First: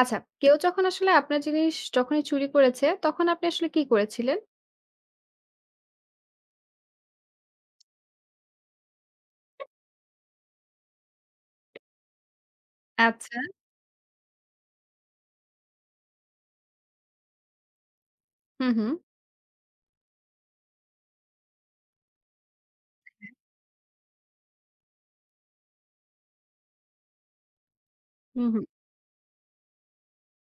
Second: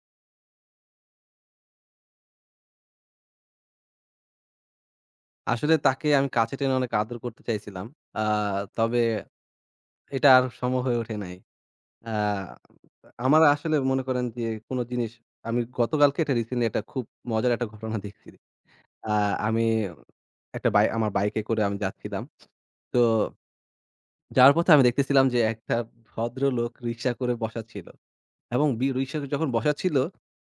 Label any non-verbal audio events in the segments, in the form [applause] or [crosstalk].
আচ্ছা, কেউ যখন আসলে আপনার জিনিস যখনই চুরি করেছে, তখন আপনি আসলে কি করেছিলেন? আসলে তাকে আমি কাছে টেনে অনেক আদর করতে চাইছিলাম। আ তবে এটা আর সম্ভব হয়ে ওঠে নাই। আ আচ্ছা। আমার আসলে মনে করেন যে কোন জিনিস আমি গতকালকে এটা রিসেন্টলি একটা খুব মজার একটা ঘটনা দেখছি। হুম, হুম। আ আমি একটা বাই আমার বাইকে করে যাচ্ছিলাম। তো যাওয়ার পথে আমি দেখতেছিলাম যে একটা ভদ্রলোক রিক্সা করে বসা ছিল। হুম, হুম। এবং রিক্সা যখন বসা ছিল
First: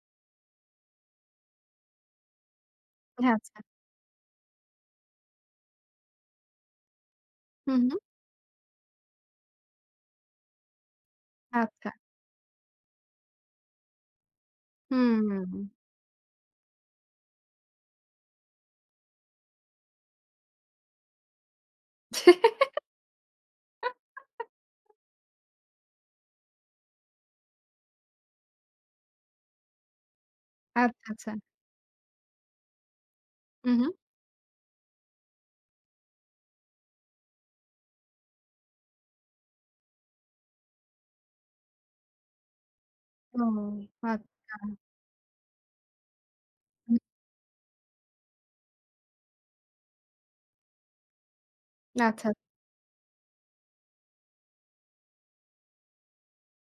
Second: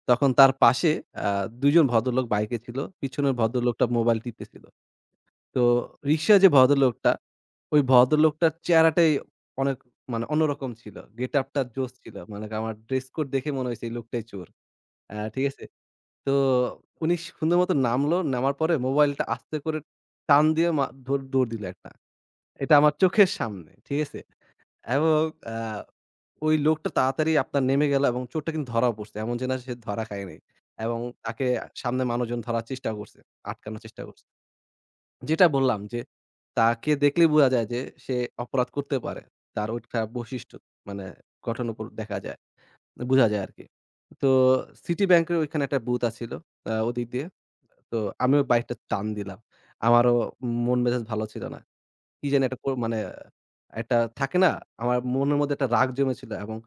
তখন তার পাশে আ ২ জন ভদ্রলোক বাইকে ছিল। পিছনের আচ্ছা। ভদ্রলোকটা মোবাইল টিপতেছিল। তো রিকশায় যে ভদ্রলোকটা, হুম, ওই হুম। ভদ্রলোকটার চেহারাটাই অনেক মানে অন্যরকম ছিল। গেটআপটা আচ্ছা। জোশ ছিল। মানে আমার ড্রেস কোড দেখে মনে হইছে এই লোকটাই চোর। ঠিক হুম। আছে? তো উনি সুন্দর মতো নামলো। নামার পরে মোবাইলটা আস্তে করে টান দিয়ে দৌড় দৌড় দিল একটা। [laughs] এটা আমার চোখের সামনে। ঠিক আছে? এবং আ ওই লোকটা তাড়াতাড়ি আপনার নেমে গেল এবং চোরটা কিন্তু ধরাও পড়ছে। এমন যে না সে ধরা খায় নাই। এবং আচ্ছা, আচ্ছা। তাকে সামনে মানুষজন ধরার চেষ্টাও করছে। হুম, আটকানোর হুম। চেষ্টা করছে। যেটা বললাম যে, তাকে দেখলেই বোঝা যায় যে সে অপরাধ করতে পারে। তার ওইটা বৈশিষ্ট্য মানে গঠন উপর দেখা যায়, বোঝা ও যায় আরকি। তো আচ্ছা। সিটি ব্যাংকের ওইখানে একটা বুথ আছিল হুম। ওদিক দিয়ে। তো আমিও বাইকটা টান দিলাম। আমারও মন মেজাজ ভালো ছিল না। কি আচ্ছা। জানি একটা ক মানে একটা থাকে না? আমার মনের মধ্যে একটা রাগ জমেছিল এবং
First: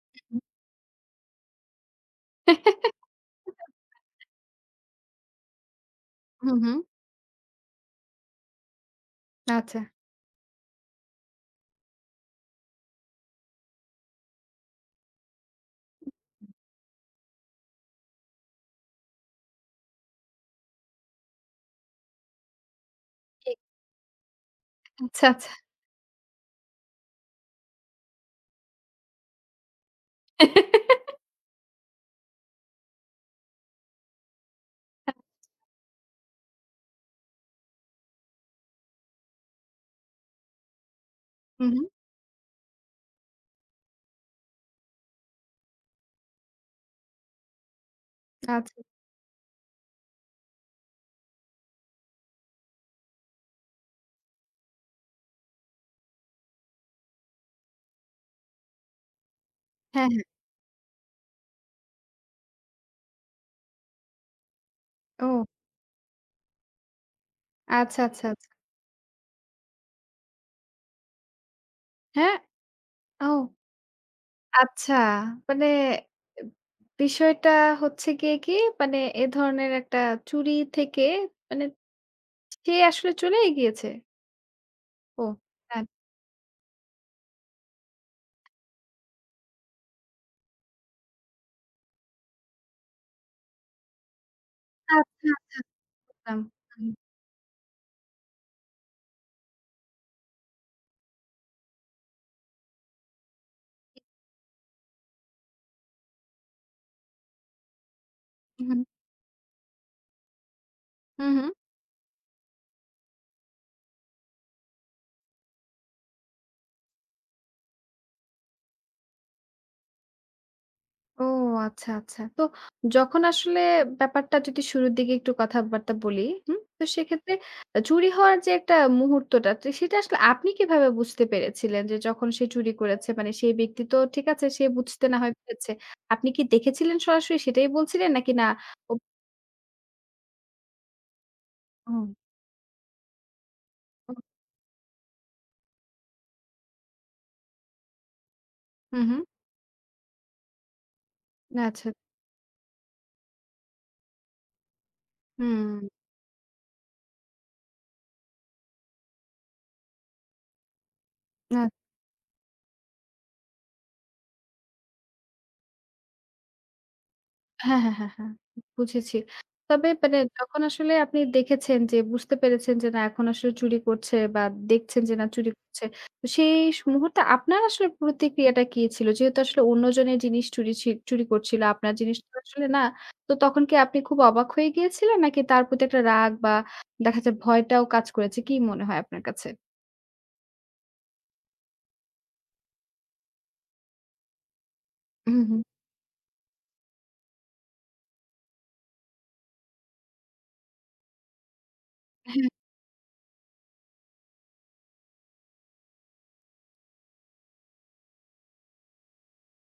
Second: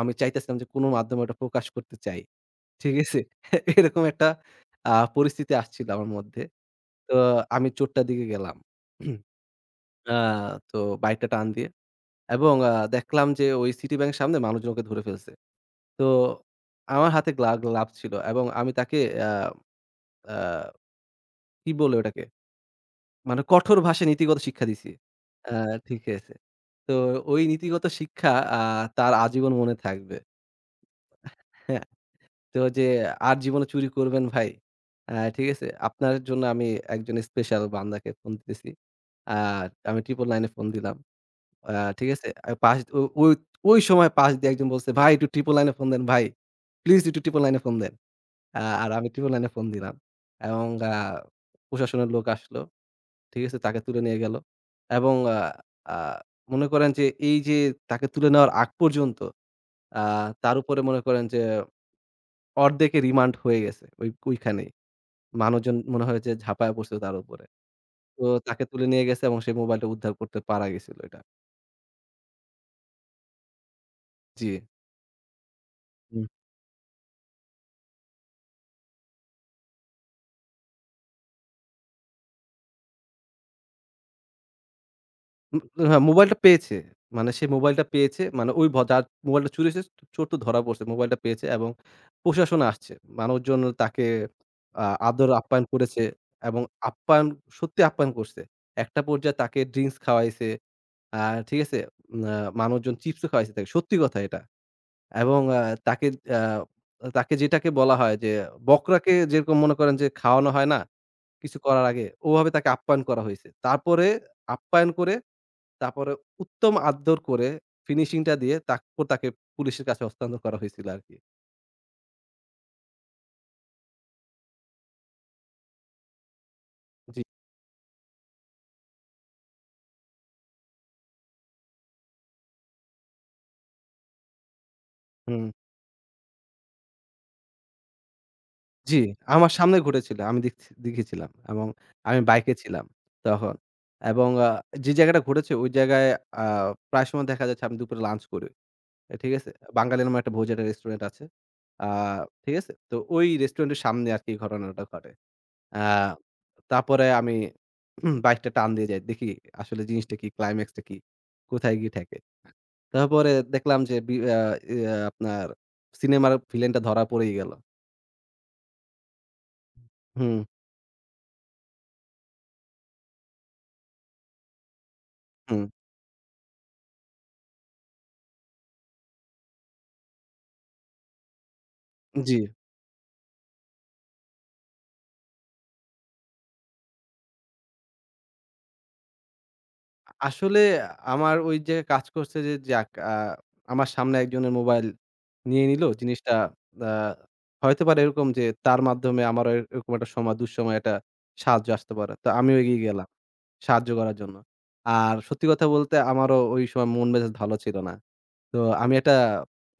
আমি চাইতেছিলাম যে কোনো মাধ্যমে ওটা প্রকাশ করতে চাই। ঠিক আছে? [laughs] এরকম একটা আ পরিস্থিতি আসছিল আমার মধ্যে। হুম, হুম। তো আমি চোরটার দিকে গেলাম। [clears throat] আচ্ছা। আ তো বাইকটা টান দিয়ে এবং দেখলাম যে ওই সিটি ব্যাংক সামনে মানুষজন ওকে ধরে ফেলছে। তো আমার হাতে গ্লাভস ছিল এবং আমি তাকে আ আ কি বলে ওটাকে? মানে ঠিক। কঠোর ভাষায় নীতিগত শিক্ষা দিছি। আচ্ছা, আচ্ছা। আ ঠিক আছে। তো ওই নীতিগত শিক্ষা আ তার আজীবন মনে থাকবে। হ্যাঁ? তো আর জীবনে চুরি করবেন ভাই। ঠিক আছে? আপনার জন্য আমি একজন স্পেশাল বান্দাকে ফোন দিতেছি। আর আমি 999 এ ফোন দিলাম। হুম, আ হুম। ঠিক আছে? আ পাশ ও ও ওই সময় পাশ দিয়ে একজন বলছে, "ভাই একটু ট্রিপল লাইনে ফোন দেন ভাই। প্লিজ একটু ট্রিপল লাইনে ফোন দেন।" আচ্ছা। আর আমি ট্রিপল লাইনে ফোন দিলাম। এবং প্রশাসনের লোক আসলো। ঠিক আছে? তাকে তুলে নিয়ে গেল। এবং আ আ মনে করেন যে এই যে তাকে তুলে নেওয়ার আগ পর্যন্ত আ হ্যাঁ, হ্যাঁ। তার উপরে মনে করেন যে অর্ধেকে রিমান্ড হয়ে গেছে ওই ওইখানেই। ও মানুষজন মনে হয় যে ঝাঁপায় পড়ছিল তার উপরে। আচ্ছা, তো আচ্ছা, আচ্ছা। তাকে তুলে নিয়ে গেছে এবং সে মোবাইলটা উদ্ধার করতে পারা গেছিল এটা। হ্যাঁ? ও জি। আচ্ছা। মানে এব বিষয়টা হচ্ছে গিয়ে কি, মানে এ ধরনের একটা চুরি থেকে মানে সে আসলে চলেই গিয়েছে? ও উম হ্যাঁ। হ্যাঁ, মোবাইলটা পেয়েছে। মানে সে মোবাইলটা পেয়েছে। মানে ওই যার মোবাইলটা চুরি হয়েছে চোর তো ধরা পড়ছে। মোবাইলটা পেয়েছে এবং প্রশাসন আসছে। মানুষজন তাকে আদর আচ্ছা, আপ্যায়ন করেছে আচ্ছা। এবং হুম, আপ্যায়ন সত্যি আপ্যায়ন করছে। একটা পর্যায়ে তাকে ড্রিংকস খাওয়াইছে। আ ঠিক আছে? উম আ মানুষজন চিপসও খাওয়াইছে তাকে। সত্যি কথা এটা। এবং তাকে আ তাকে যেটাকে বলা হয় যে হুম। বকরাকে যেরকম মনে করেন যে খাওয়ানো হয় না? হু, হুম। কিছু করার আগে, ওভাবে তাকে আপ্যায়ন করা হয়েছে। তারপরে আপ্যায়ন করে তারপরে উত্তম আদ্যর করে ফিনিশিং টা দিয়ে তারপর তাকে পুলিশের কাছে হস্তান্তর করা হয়েছিল আরকি। ও আচ্ছা, আচ্ছা। তো যখন আসলে ব্যাপারটা যদি শুরুর দিকে একটু কথাবার্তা বলি, হুম? তো জি। সেক্ষেত্রে চুরি হওয়ার যে একটা মুহূর্তটা তো সেটা আসলে আপনি কিভাবে বুঝতে পেরেছিলেন যে যখন সে চুরি করেছে? মানে সেই ব্যক্তি তো ঠিক আছে সে বুঝতে না হয় হুম। পেরেছে। আপনি কি দেখেছিলেন সরাসরি সেটাই বলছিলেন নাকি না? ও জি, আমার সামনে ঘটেছিল। আমি দেখছি দেখেছিলাম এবং ও আমি বাইকে ছিলাম তখন। ও, এবং যে জায়গাটা ঘটেছে ওই জায়গায় আ প্রায় সময় দেখা যাচ্ছে আমি দুপুরে লাঞ্চ করি। হুম, হুম। ঠিক আছে? বাঙালি নামে একটা ভোজের একটা রেস্টুরেন্ট আছে। আ আচ্ছা। ঠিক আছে? তো ওই রেস্টুরেন্টের সামনে আরকি এই ঘটনাটা ঘটে। হুম। আ তারপরে আমি বাইকটা টান দিয়ে যাই। দেখি আসলে জিনিসটা কি, ক্লাইম্যাক্সটা কি? কোথায় গিয়ে ঠেকে? তারপরে দেখলাম যে বি আ ইয়া আপনার সিনেমার ভিলেনটা ধরা পড়েই গেল। হ্যাঁ, হ্যাঁ, হ্যাঁ, হ্যাঁ। বুঝেছি। তবে মানে হুম, যখন আসলে আপনি দেখেছেন যে বুঝতে পেরেছেন যে না এখন আসলে চুরি করছে বা দেখছেন যে না চুরি হুম। করছে। তো সেই মুহূর্তে আপনার আসলে প্রতিক্রিয়াটা কি ছিল? যেহেতু আসলে অন্যজনের জিনিস চুরি চুরি করছিল, আপনার জিনিস তো জি। আসলে না। তো তখন কি আপনি খুব অবাক হয়ে গিয়েছিলেন? নাকি তার প্রতি একটা রাগ বা দেখা যায় ভয়টাও কাজ করেছে? কি মনে হয় আপনার কাছে? আসলে আমার ওই যে কাজ করছে যে যাক আমার সামনে একজনের মোবাইল হুম, হুম। নিয়ে নিল। জিনিসটা আ হইতে পারে এরকম যে তার মাধ্যমে আমারও এরকম একটা সময় দুঃসময়ে একটা সাহায্য আসতে পারে। তো আমিও এগিয়ে গেলাম। সাহায্য করার জন্য। আর সত্যি কথা বলতে আমারও ওই সময় মন মেজাজ ভালো ছিল না। তো আমি একটা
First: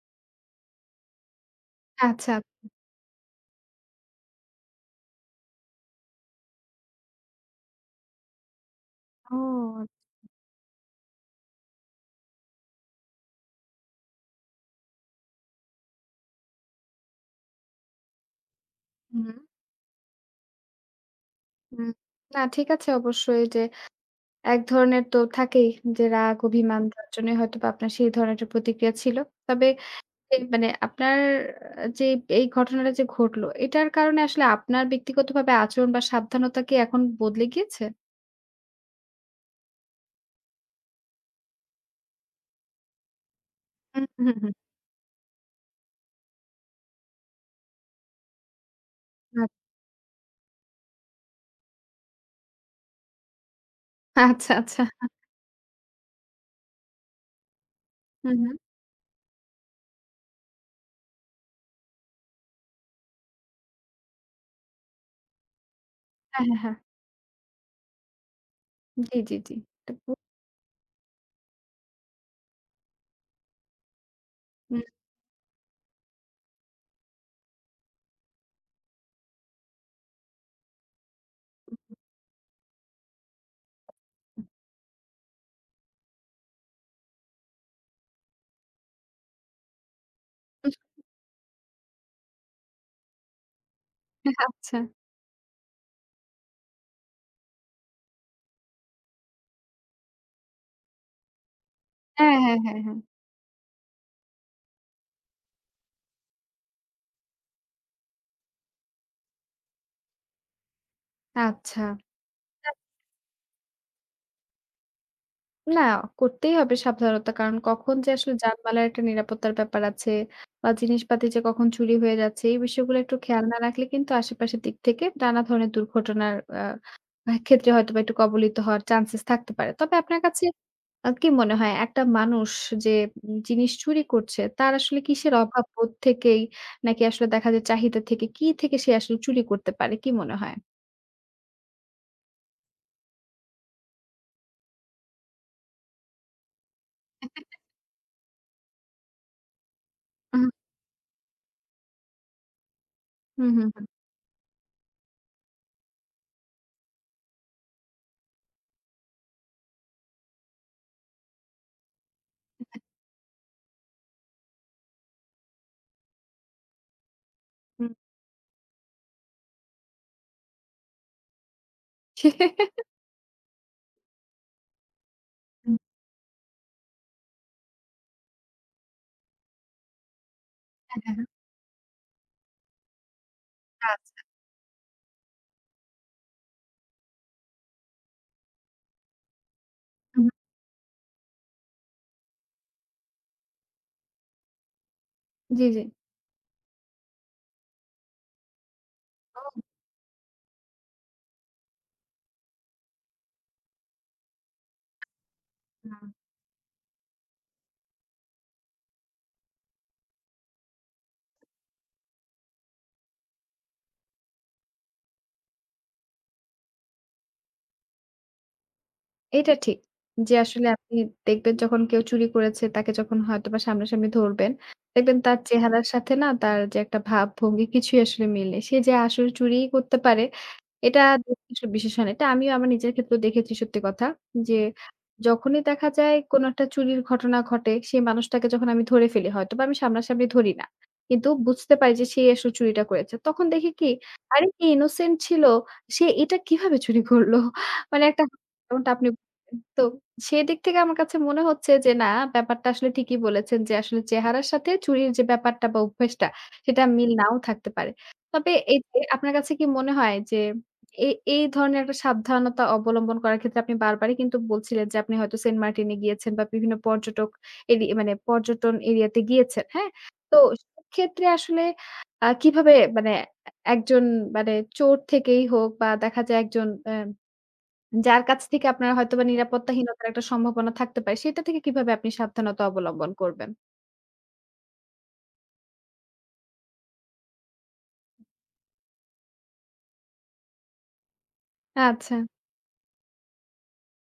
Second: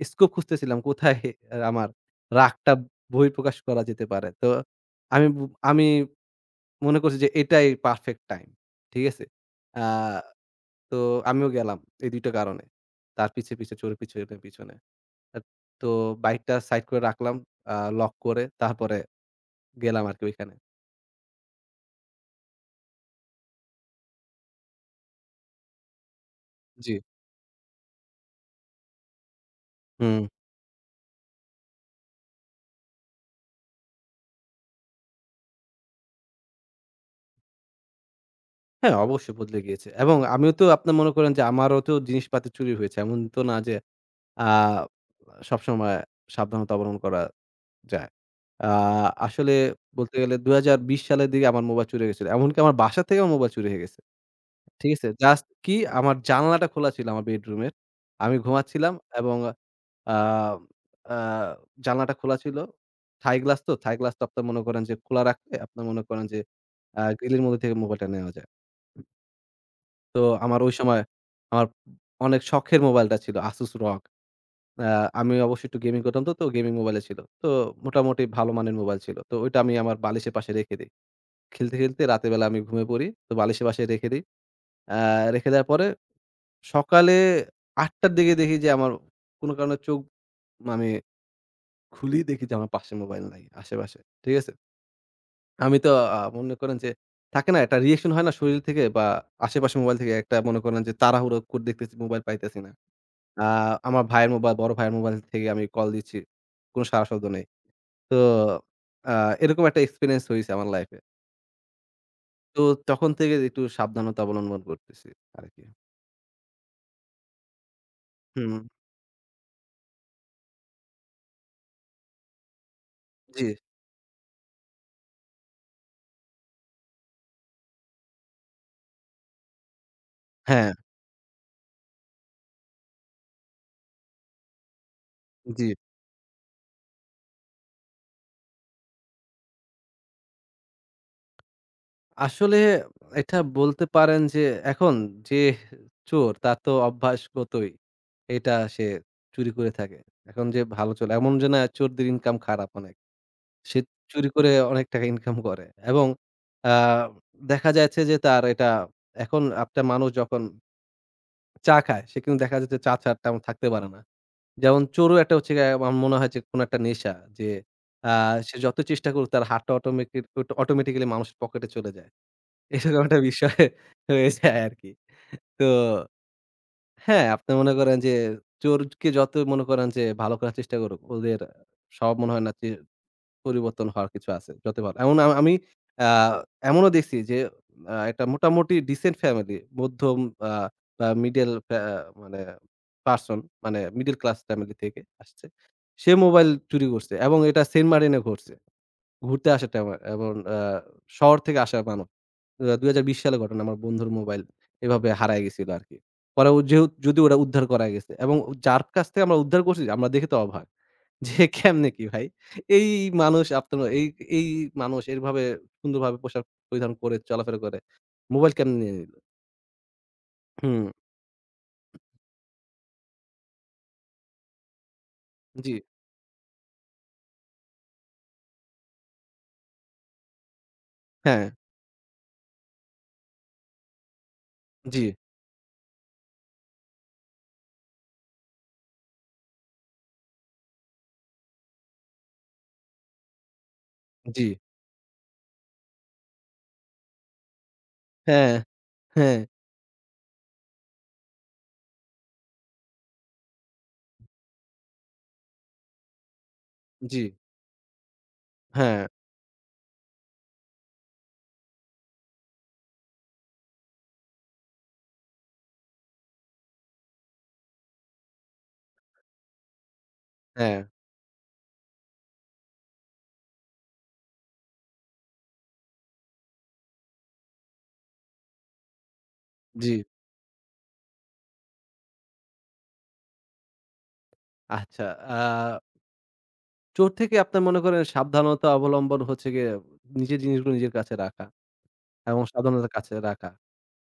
স্কোপ খুঁজতেছিলাম কোথায় আমার হ্যাঁ, আচ্ছা। রাগটা বহিঃপ্রকাশ করা যেতে পারে। তো আমি বু আমি মনে করছি যে এটাই পারফেক্ট টাইম। ঠিক আছে? আ ও! তো আমিও গেলাম এই ২ টা কারণে। তার পিছে, পিছে চোর পিছনে, পিছনে। আ তো বাইকটা সাইড করে রাখলাম আ লক করে তারপরে হুম, গেলাম আরকি ওইখানে। হুম। না ঠিক আছে অবশ্যই যে এক ধরনের তো থাকেই যে রাগ, অভিমান জি। তার জন্যই হয়তোবা আপনার সেই ধরনের একটা প্রতিক্রিয়া ছিল। তবে হুম। এ মানে আপনার যে এই ঘটনাটা যে ঘটলো, এটার কারণে আসলে আপনার ব্যক্তিগতভাবে আচরণ বা সাবধানতা কি এখন বদলে গিয়েছে? হ্যাঁ, অবশ্যই বদলে গিয়েছে। এবং আমিও তো আপনার মনে করেন যে আমারও তো জিনিসপাতি চুরি হয়েছে। এমন তো না যে হুম, হুম, আ হুম। সবসময় সাবধানতা অবলম্বন করা যায়। আ আ আসলে বলতে গেলে ২০২০ সালের দিকে আমার মোবাইল চুরি হয়ে গেছিল। এমনকি আমার বাসা থেকে আমার মোবাইল চুরি হয়ে গেছে। আচ্ছা, আচ্ছা। ঠিক আছে? জাস্ট কি আমার জানালাটা খোলা ছিল আমার বেডরুমের। হুম, আমি হুম। ঘুমাচ্ছিলাম এবং আ আ জানালাটা খোলা ছিল। থাই গ্লাস তো আপনার মনে করেন যে খোলা রাখলে আপনার মনে করেন যে হ্যাঁ, হ্যাঁ, হ্যাঁ। গ্রিলের মধ্যে থেকে মোবাইলটা নেওয়া যায়। জি, জি, জি। তো তো আমার ওই সময় আমার অনেক শখের মোবাইলটা ছিল Asus ROG। হুম। আ আমি অবশ্যই একটু গেমিং করতাম তো, তো গেমিং মোবাইলে ছিল। তো মোটামুটি ভালো মানের মোবাইল ছিল। তো ওইটা আমি আমার বালিশের পাশে রেখে দেই। খেলতে, খেলতে রাতের বেলা আমি ঘুমিয়ে পড়ি। তো বালিশের পাশে রেখে দেই। আ রেখে দেওয়ার পরে সকালে ৮:০০ র দিকে দেখি যে আমার কোনো কারণে চোখ আমি খুলি দেখি যে আমার পাশে মোবাইল নাই আশেপাশে। ঠিক আছে? আচ্ছা। আমি তো মনে করেন যে থাকে না একটা রিঅ্যাকশন হয় না শরীর থেকে বা আশেপাশে মোবাইল থেকে একটা মনে করেন যে তাড়াহুড়ো করে দেখতেছি মোবাইল হ্যাঁ, হ্যাঁ, পাইতেছি না। হ্যাঁ, হ্যাঁ। আ আমার ভাইয়ের মোবাইল, বড় ভাইয়ের মোবাইল থেকে আমি কল দিচ্ছি। কোন সাড়া শব্দ নেই। তো আ এরকম একটা এক্সপেরিয়েন্স হইছে আমার লাইফে। আচ্ছা। তো তখন থেকে একটু সাবধানতা অবলম্বন করতেছি আরকি। না, করতেই হবে সাবধানতা। কারণ কখন যে আসলে হুম, জানমালের একটা নিরাপত্তার ব্যাপার আছে বা জিনিসপাতি যে কখন চুরি হয়ে যাচ্ছে, এই বিষয়গুলো একটু খেয়াল জি। না রাখলে কিন্তু আশেপাশের দিক থেকে নানা ধরনের দুর্ঘটনার আ ক্ষেত্রে হয়তোবা একটু কবলিত হওয়ার চান্সেস থাকতে পারে। তবে আপনার কাছে হ্যাঁ, কি মনে হয় একটা মানুষ যে উম জিনিস চুরি করছে, তার আসলে কিসের জি। অভাব বোধ থেকেই নাকি আসলে দেখা যায় চাহিদা থেকে, কি থেকে সে আসলে চুরি করতে পারে? কি মনে হয়? আসলে এটা বলতে পারেন যে এখন যে চোর তার তো [laughs] অভ্যাসগতই। এটা সে চুরি করে থাকে। এখন উহু, যে ভালো চলে এমন যে না চোরদের ইনকাম খারাপ অনেক। হুম, হুম, সে হুম। চুরি করে অনেক টাকা ইনকাম করে এবং আ দেখা যাচ্ছে যে তার এটা এখন একটা মানুষ যখন চা খায়, সে কিন্তু দেখা যাচ্ছে চা ছাড়া তেমন থাকতে পারে না। যেমন চোরও একটা হচ্ছে গিয়ে আমার মনে হয় যে কোনো একটা নেশা যে হুম। হুম। আ সে যত চেষ্টা করুক তার হাতটা অটোমেটিক্যালি মানুষের পকেটে চলে যায়। [laughs] এরকম একটা বিষয় [laughs] হয়ে যায় আরকি। তো হ্যাঁ, আপনি মনে করেন যে চোরকে যত মনে করেন যে ভালো করার চেষ্টা করুক, হ্যাঁ, হ্যাঁ, হ্যাঁ। ওদের স্বভাব মনে হয় না যে পরিবর্তন হওয়ার আচ্ছা। কিছু আছে। যত ভালো। এমন আমি আ এমনও দেখছি যে একটা মোটামুটি ডিসেন্ট ফ্যামিলি মধ্যম আ বা মিডল ফ্যা মানে পারসন মানে মিডল ক্লাস ফ্যামিলি থেকে আসছে। জি, জি। সে মোবাইল চুরি করছে এবং এটা সেন্ট মার্টিন এ ঘটছে। ঘুরতে ও আসে তেমন এবং শহর থেকে আসা মানুষ। ২০২০ সালের ঘটনা আমার বন্ধুর মোবাইল এভাবে হারায় গেছিল আরকি। হুম, পরে ও যেহেতু যদিও ওটা উদ্ধার করা গেছে এবং যার কাছ থেকে আমরা উদ্ধার করছি আমরা দেখে তো অবাক। যে কেমনে কি ভাই? এই মানুষ আপনার এই এই মানুষ এভাবে সুন্দরভাবে পোশাক পরিধান করে চলাফেরা করে। মোবাইল কেমনে নিয়ে নিল? এটা ঠিক। যে আসলে হুম, আপনি দেখবেন যখন কেউ চুরি করেছে তাকে যখন হয়তোবা সামনাসামনি ধরবেন, দেখবেন তার জি, চেহারার সাথে না তার যে একটা ভাবভঙ্গি কিছুই আসলে মিল নেই। সে যে আসলে চুরিই করতে পারে এটা বেশ হ্যাঁ, কিছু বিশেষণ। এটা আমিও আমার নিজের ক্ষেত্রেও দেখেছি সত্যি কথা। যে জি, যখনই দেখা যায় কোনো একটা চুরির ঘটনা ঘটে, সেই মানুষটাকে যখন আমি ধরে ফেলি হয়তোবা আমি সামনাসামনি ধরি না। কিন্তু বুঝতে পারি যে সে আসলে চুরিটা করেছে। তখন দেখি কি, জি, আরে কি ইনোসেন্ট ছিল, সে এটা কিভাবে চুরি করল? মানে একটা হ্যাঁ, যেমনটা আপনি হ্যাঁ, বললেন। তো সেদিক থেকে আমার কাছে মনে হচ্ছে যে না ব্যাপারটা আসলে ঠিকই বলেছেন যে আসলে চেহারার সাথে চুরির যে ব্যাপারটা বা অভ্যাসটা সেটা মিল জি, নাও থাকতে পারে। তবে এই যে হ্যাঁ, আপনার কাছে কি মনে হয় যে এ এই ধরনের একটা সাবধানতা অবলম্বন করার ক্ষেত্রে আপনি বারবারই কিন্তু বলছিলেন যে, আপনি হয়তো সেন্ট মার্টিনে গিয়েছেন বা বিভিন্ন পর্যটক মানে পর্যটন এরিয়াতে গিয়েছেন, হ্যাঁ? তো হ্যাঁ, সেক্ষেত্রে আসলে কিভাবে মানে একজন মানে চোর থেকেই হোক বা দেখা যায় একজন যার কাছ থেকে আপনার হয়তোবা জি। নিরাপত্তাহীনতার একটা সম্ভাবনা থাকতে পারে, সেটা থেকে কিভাবে আপনি সাবধানতা অবলম্বন করবেন? আচ্ছা, আ চোর থেকে আপনার মনে করেন সাবধানতা অবলম্বন হচ্ছে গিয়ে নিজের জিনিসগুলো নিজের কাছে রাখা। আচ্ছা। এবং সাবধানতার কাছে রাখা।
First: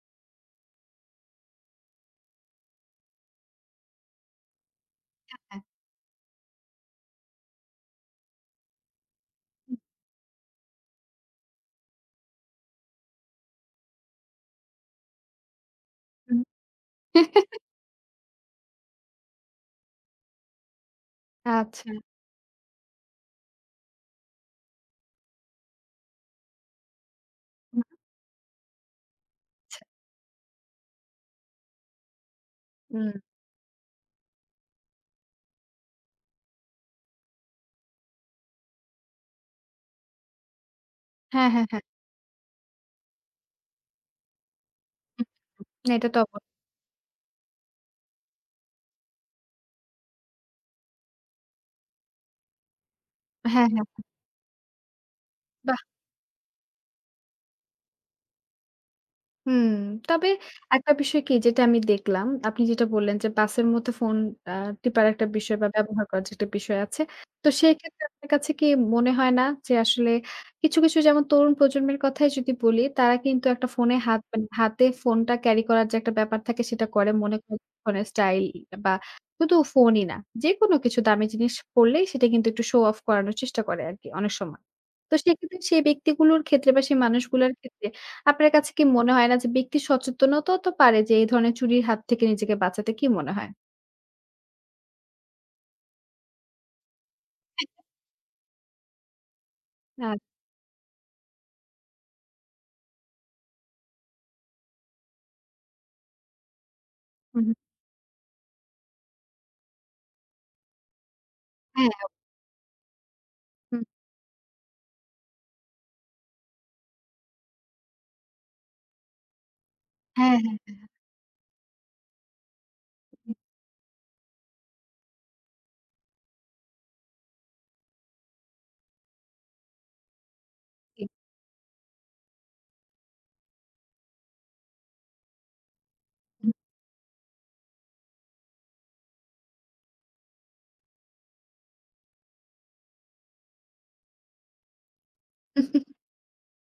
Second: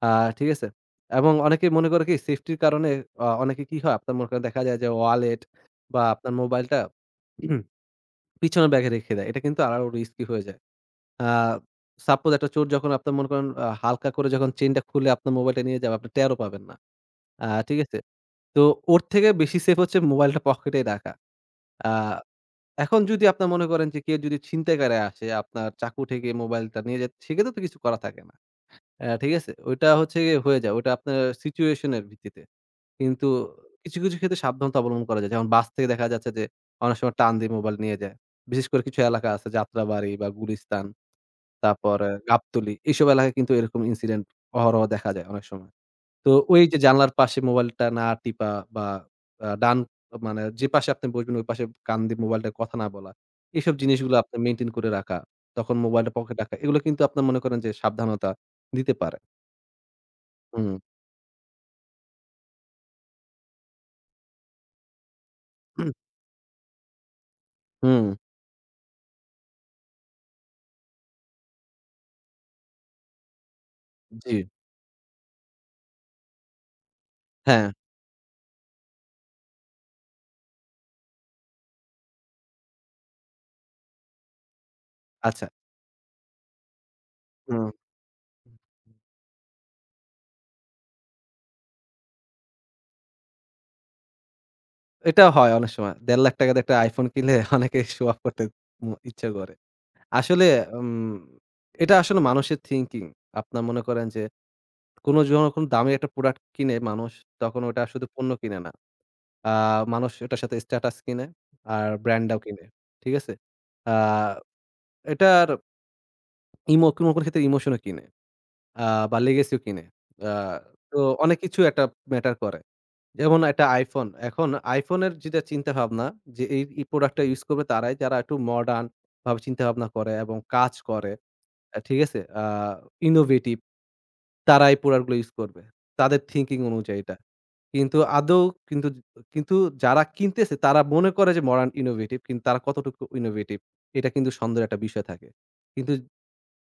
আ ঠিক আছে? এবং অনেকেই মনে করে কি সেফটির কারণে অনেকে কি হয় আপনার মনে করেন দেখা যায় যে ওয়ালেট হ্যাঁ। বা আপনার মোবাইলটা পিছনের ব্যাগে রেখে দেয়। এটা কিন্তু হুম, আরো রিস্কি হয়ে যায়। আ সাপোজ একটা চোর যখন আপনার মনে করেন হালকা করে যখন চেইনটা খুলে আপনার মোবাইলটা নিয়ে যাবে আপনি টেরও হুম। পাবেন না। ঠিক আছে? তো ওর থেকে বেশি সেফ হচ্ছে মোবাইলটা পকেটে রাখা। আ আচ্ছা, এখন যদি আপনার মনে করেন যে কেউ যদি ছিনতাইকারী আসে আপনার চাকু ঠেকিয়ে মোবাইলটা নিয়ে যায় সেক্ষেত্রে তো কিছু করা থাকে না। অ্যা ঠিক আছে? আচ্ছা। ওইটা হচ্ছে গিয়ে হয়ে যায়। ওইটা আপনার সিচুয়েশন এর ভিত্তিতে। হুম। কিন্তু কিছু, কিছু ক্ষেত্রে সাবধানতা অবলম্বন করা যায়। যেমন বাস থেকে দেখা যাচ্ছে যে অনেক সময় টান দিয়ে মোবাইল নিয়ে যায়। বিশেষ করে কিছু এলাকা আছে যাত্রাবাড়ি বা গুলিস্তান, হ্যাঁ, হ্যাঁ, হ্যাঁ। তারপর গাবতলী এইসব এলাকায় কিন্তু এরকম ইনসিডেন্ট অহরহ দেখা যায় হুম, অনেক সময়। না এটা তো তো ওই যে জানলার পাশে মোবাইলটা না টিপা বা আ ডান মানে যে পাশে আপনি বসবেন ওই পাশে কান দিয়ে মোবাইলটায় কথা না বলা। হ্যাঁ, এইসব হ্যাঁ। জিনিসগুলো আপনি মেইনটেইন করে রাখা, তখন মোবাইলটা পকেটে রাখা। এগুলো কিন্তু আপনার মনে করেন যে সাবধানতা দিতে পারে। হুম, তবে হুম, একটা বিষয় কি যেটা আমি দেখলাম, আপনি যেটা বললেন যে বাসের মধ্যে ফোন আ টিপার একটা বিষয় বা ব্যবহার করার যে একটা বিষয় আছে। তো সেক্ষেত্রে হুম, আপনার কাছে কি মনে হয় না যে আসলে কিছু, কিছু যেমন তরুণ প্রজন্মের কথাই যদি বলি, তারা কিন্তু একটা ফোনে হাত জি, মানে হাতে ফোনটা ক্যারি করার যে একটা ব্যাপার থাকে সেটা করে মনে করে হ্যাঁ, ফোনের স্টাইল বা শুধু ফোনই না। যেকোনো কিছু দামি জিনিস পড়লেই সেটা কিন্তু একটু শো অফ করানোর চেষ্টা করে আরকি অনেক সময়। তো আচ্ছা। সেক্ষেত্রে সেই ব্যক্তিগুলোর ক্ষেত্রে বা সেই মানুষগুলোর হুম। ক্ষেত্রে আপনার কাছে কি মনে হয় না যে ব্যক্তি সচেতনতাও তো পারে যে এই ধরনের চুরির হাত থেকে নিজেকে বাঁচাতে? কি মনে হয়? এটা হয় অনেক সময়। ৳১,৫,০০,০০০ দিয়ে একটা iPhone কিনলে [laughs] হ্যাঁ। অনেকে শো অফ করতে ইচ্ছা করে। আ আসলে উম এটা আসলে মানুষের থিংকিং। আপনার মনে করেন যে কোন যখন দামি একটা প্রোডাক্ট কিনে মানুষ হুম, হুম। তখন ওটা শুধু পণ্য কিনে না। আ মানুষ ওটার সাথে স্ট্যাটাস কিনে আর হ্যাঁ, ব্র্যান্ডটাও কিনে। ঠিক আছে? হুম। আ এটার কোনো, কোনো ক্ষেত্রে ইমোশনও কিনে আ বা লেগেসিও কিনে। আ হ্যাঁ, হ্যাঁ। তো অনেক কিছু একটা ম্যাটার করে। যেমন একটা iPhone, এখন iPhone এর যেটা চিন্তাভাবনা যে এই, এই প্রোডাক্ট টা ইউস করবে তারাই যারা একটু মডার্ন ভাবে চিন্তাভাবনা করে এবং কাজ জি। করে। ঠিক আছে? ইনোভেটিভ তারা এই প্রোডাক্ট গুলো ইউস করবে। তাদের হুম। থিংকিং অনুযায়ী এটা। কিন্তু আদৌ কিন্তু, কিন্তু যারা কিনতেছে তারা মনে করে যে মডার্ন ইনোভেটিভ কিন্তু তারা কতটুকু ইনোভেটিভ এটা কিন্তু সন্দেহের একটা বিষয় থাকে। কিন্তু [laughs]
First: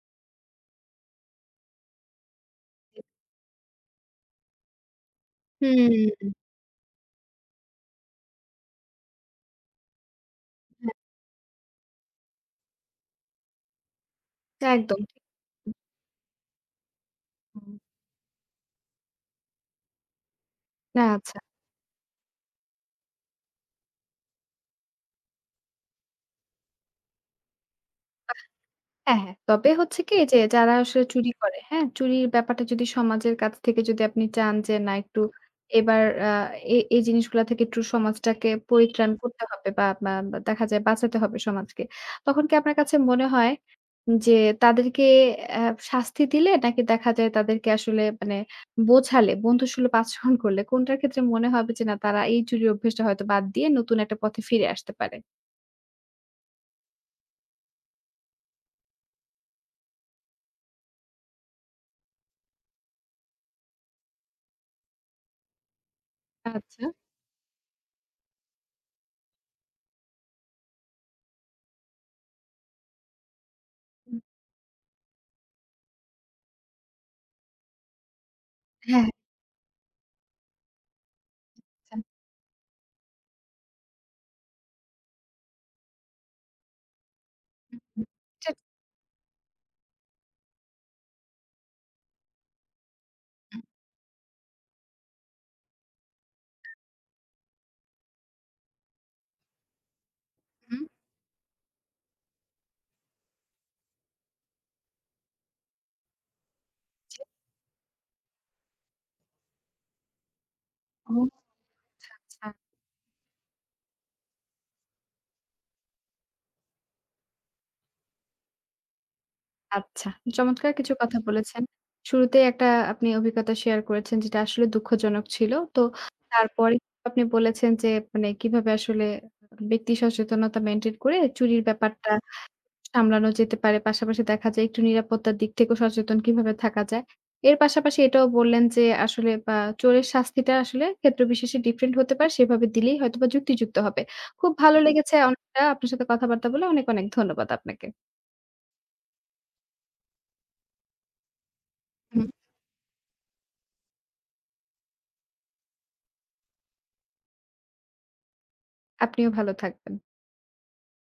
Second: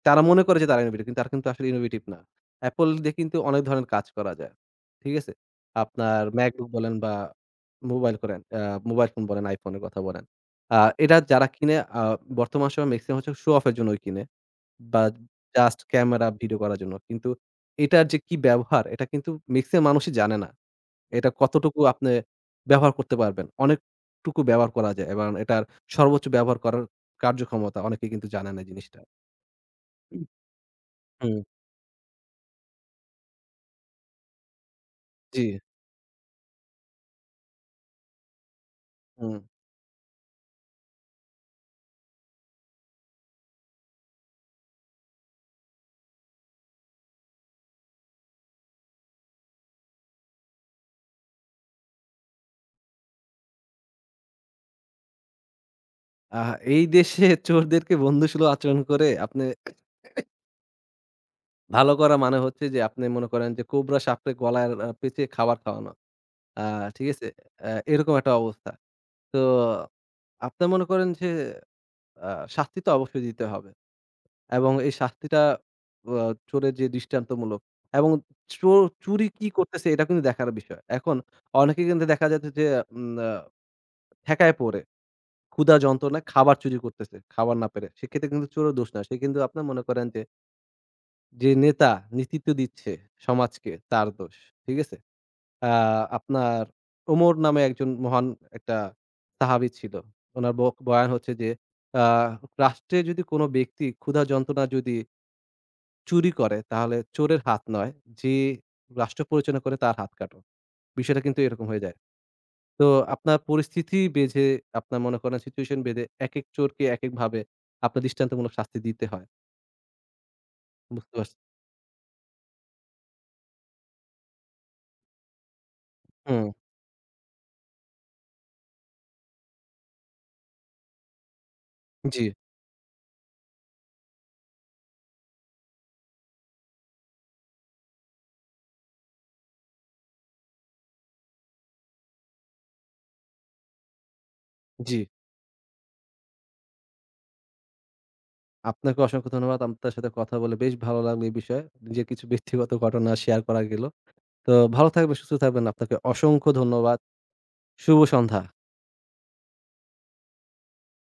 তারা মনে করে যে তারা ইনোভেটিভ কিন্তু তারা কিন্তু আসলে ইনোভেটিভ না। Apple ঠিক। দিয়ে কিন্তু অনেক ধরনের কাজ করা যায়। ঠিক আছে? আপনার হুম। MacBook বলেন বা মোবাইল করেন মোবাইল ফোন বলেন, iPhone এর কথা বলেন। আ এটা যারা কিনে বর্তমান সময়ে মেক্সিমাম হচ্ছে শো অফ এর জন্যই কিনে হ্যাঁ, একদম বা ঠিক। জাস্ট ক্যামেরা ভিডিও করার জন্য। কিন্তু হুম। এটার যে কি ব্যবহার এটা কিন্তু মেক্সিমাম মানুষই জানে না। না এটা আচ্ছা। কতটুকু আপনি ব্যবহার করতে পারবেন। অনেকটুকু ব্যবহার করা যায় এবং এটার সর্বোচ্চ ব্যবহার করার কার্যক্ষমতা অনেকে কিন্তু জানে না এই জিনিসটা। হ্যাঁ, হ্যাঁ। তবে হচ্ছে কি যে যারা আসলে চুরি হুম, করে, হ্যাঁ? চুরির ব্যাপারটা যদি সমাজের কাছ থেকে যদি আপনি চান যে না একটু জি। এবার এই জিনিসগুলা থেকে একটু সমাজটাকে পরিত্রাণ হুম। করতে হবে বা বা বা দেখা যায় বাঁচাতে হবে সমাজকে। তখন কি আপনার কাছে মনে হয় যে তাদেরকে অ্যা শাস্তি দিলে নাকি দেখা যায় তাদেরকে আসলে মানে বোঝালে, বন্ধুসুলভ আচরণ করলে কোনটার ক্ষেত্রে মনে হবে যে না তারা এই চুরির অভ্যাসটা হয়তো বাদ দিয়ে নতুন একটা পথে ফিরে আসতে পারে? আহ এই দেশে [laughs] চোরদেরকে বন্ধুসুলভ আচরণ করে আপনি ভালো করা মানে হচ্ছে যে আপনি মনে করেন যে কোবরা সাপকে গলায় পেঁচিয়ে খাবার খাওয়ানো। আ আচ্ছা। ঠিক আছে? এরকম একটা অবস্থা। তো আপনার মনে করেন যে আ শাস্তি তো অবশ্যই দিতে হবে। হুম, এবং এই শাস্তিটা আ চোরের যে দৃষ্টান্তমূলক এবং চোর হ্যাঁ, চুরি কি করতেছে এটা কিন্তু দেখার বিষয়। এখন অনেকে আচ্ছা। কিন্তু দেখা যাচ্ছে যে উম আ ঠেকায় পড়ে। ক্ষুধা যন্ত্রণায় খাবার চুরি করতেছে, খাবার না হুম, পেরে। হুম। সেক্ষেত্রে কিন্তু এটা চোরের দোষ না। সে কিন্তু আপনার মনে করেন যে, যে নেতা নেতৃত্ব দিচ্ছে হুম, সমাজকে তার দোষ। ঠিক আছে? আ আপনার ওমর নামে একজন মহান একটা সাহাবী ছিল। উনার ব হুম। বয়ান হচ্ছে যে, আ রাষ্ট্রে যদি কোনো ব্যক্তি ক্ষুধা যন্ত্রণা যদি চুরি করে তাহলে জি। চোরের হাত নয়, যে রাষ্ট্র পরিচালনা করে তার হাত কাটো। ও বিষয়টা কিন্তু এরকম হয়ে যায়। আচ্ছা, আচ্ছা, তো আপনার পরিস্থিতি বেঁধে আপনার মনে করেন সিচুয়েশন বেঁধে একেক চোরকে একেকভাবে আপনার দৃষ্টান্তমূলক শাস্তি দিতে হয়। আচ্ছা। চমৎকার কিছু বুঝতে কথা পারছি। বলেছেন। শুরুতেই একটা আপনি অভিজ্ঞতা শেয়ার করেছেন যেটা আসলে দুঃখজনক ছিল। তো হুম, তারপরে আপনি বলেছেন যে মানে কিভাবে আসলে ব্যক্তি সচেতনতা মেইনটেইন করে চুরির ব্যাপারটা জি, সামলানো যেতে পারে। পাশাপাশি দেখা যায় একটু নিরাপত্তার দিক থেকেও সচেতন কিভাবে থাকা যায়। এর পাশাপাশি এটাও বললেন যে আসলে বা চোরের শাস্তিটা আসলে ক্ষেত্র বিশেষে ডিফারেন্ট হতে পারে। সেভাবে দিলেই হয়তোবা যুক্তিযুক্ত হবে। খুব ভালো হুম। জি। লেগেছে অনেকটা আপনার সাথে কথাবার্তা বলে অনেক, অনেক ধন্যবাদ আপনাকে। আপনাকে অসংখ্য ধন্যবাদ। আপনার সাথে কথা বলে বেশ ভালো লাগলো এই বিষয়ে। নিজের কিছু হুম। ব্যক্তিগত ঘটনা শেয়ার করা গেল। তো ভালো থাকবেন, সুস্থ থাকবেন। আপনাকে অসংখ্য ধন্যবাদ। শুভ সন্ধ্যা। আপনিও ভালো থাকবেন।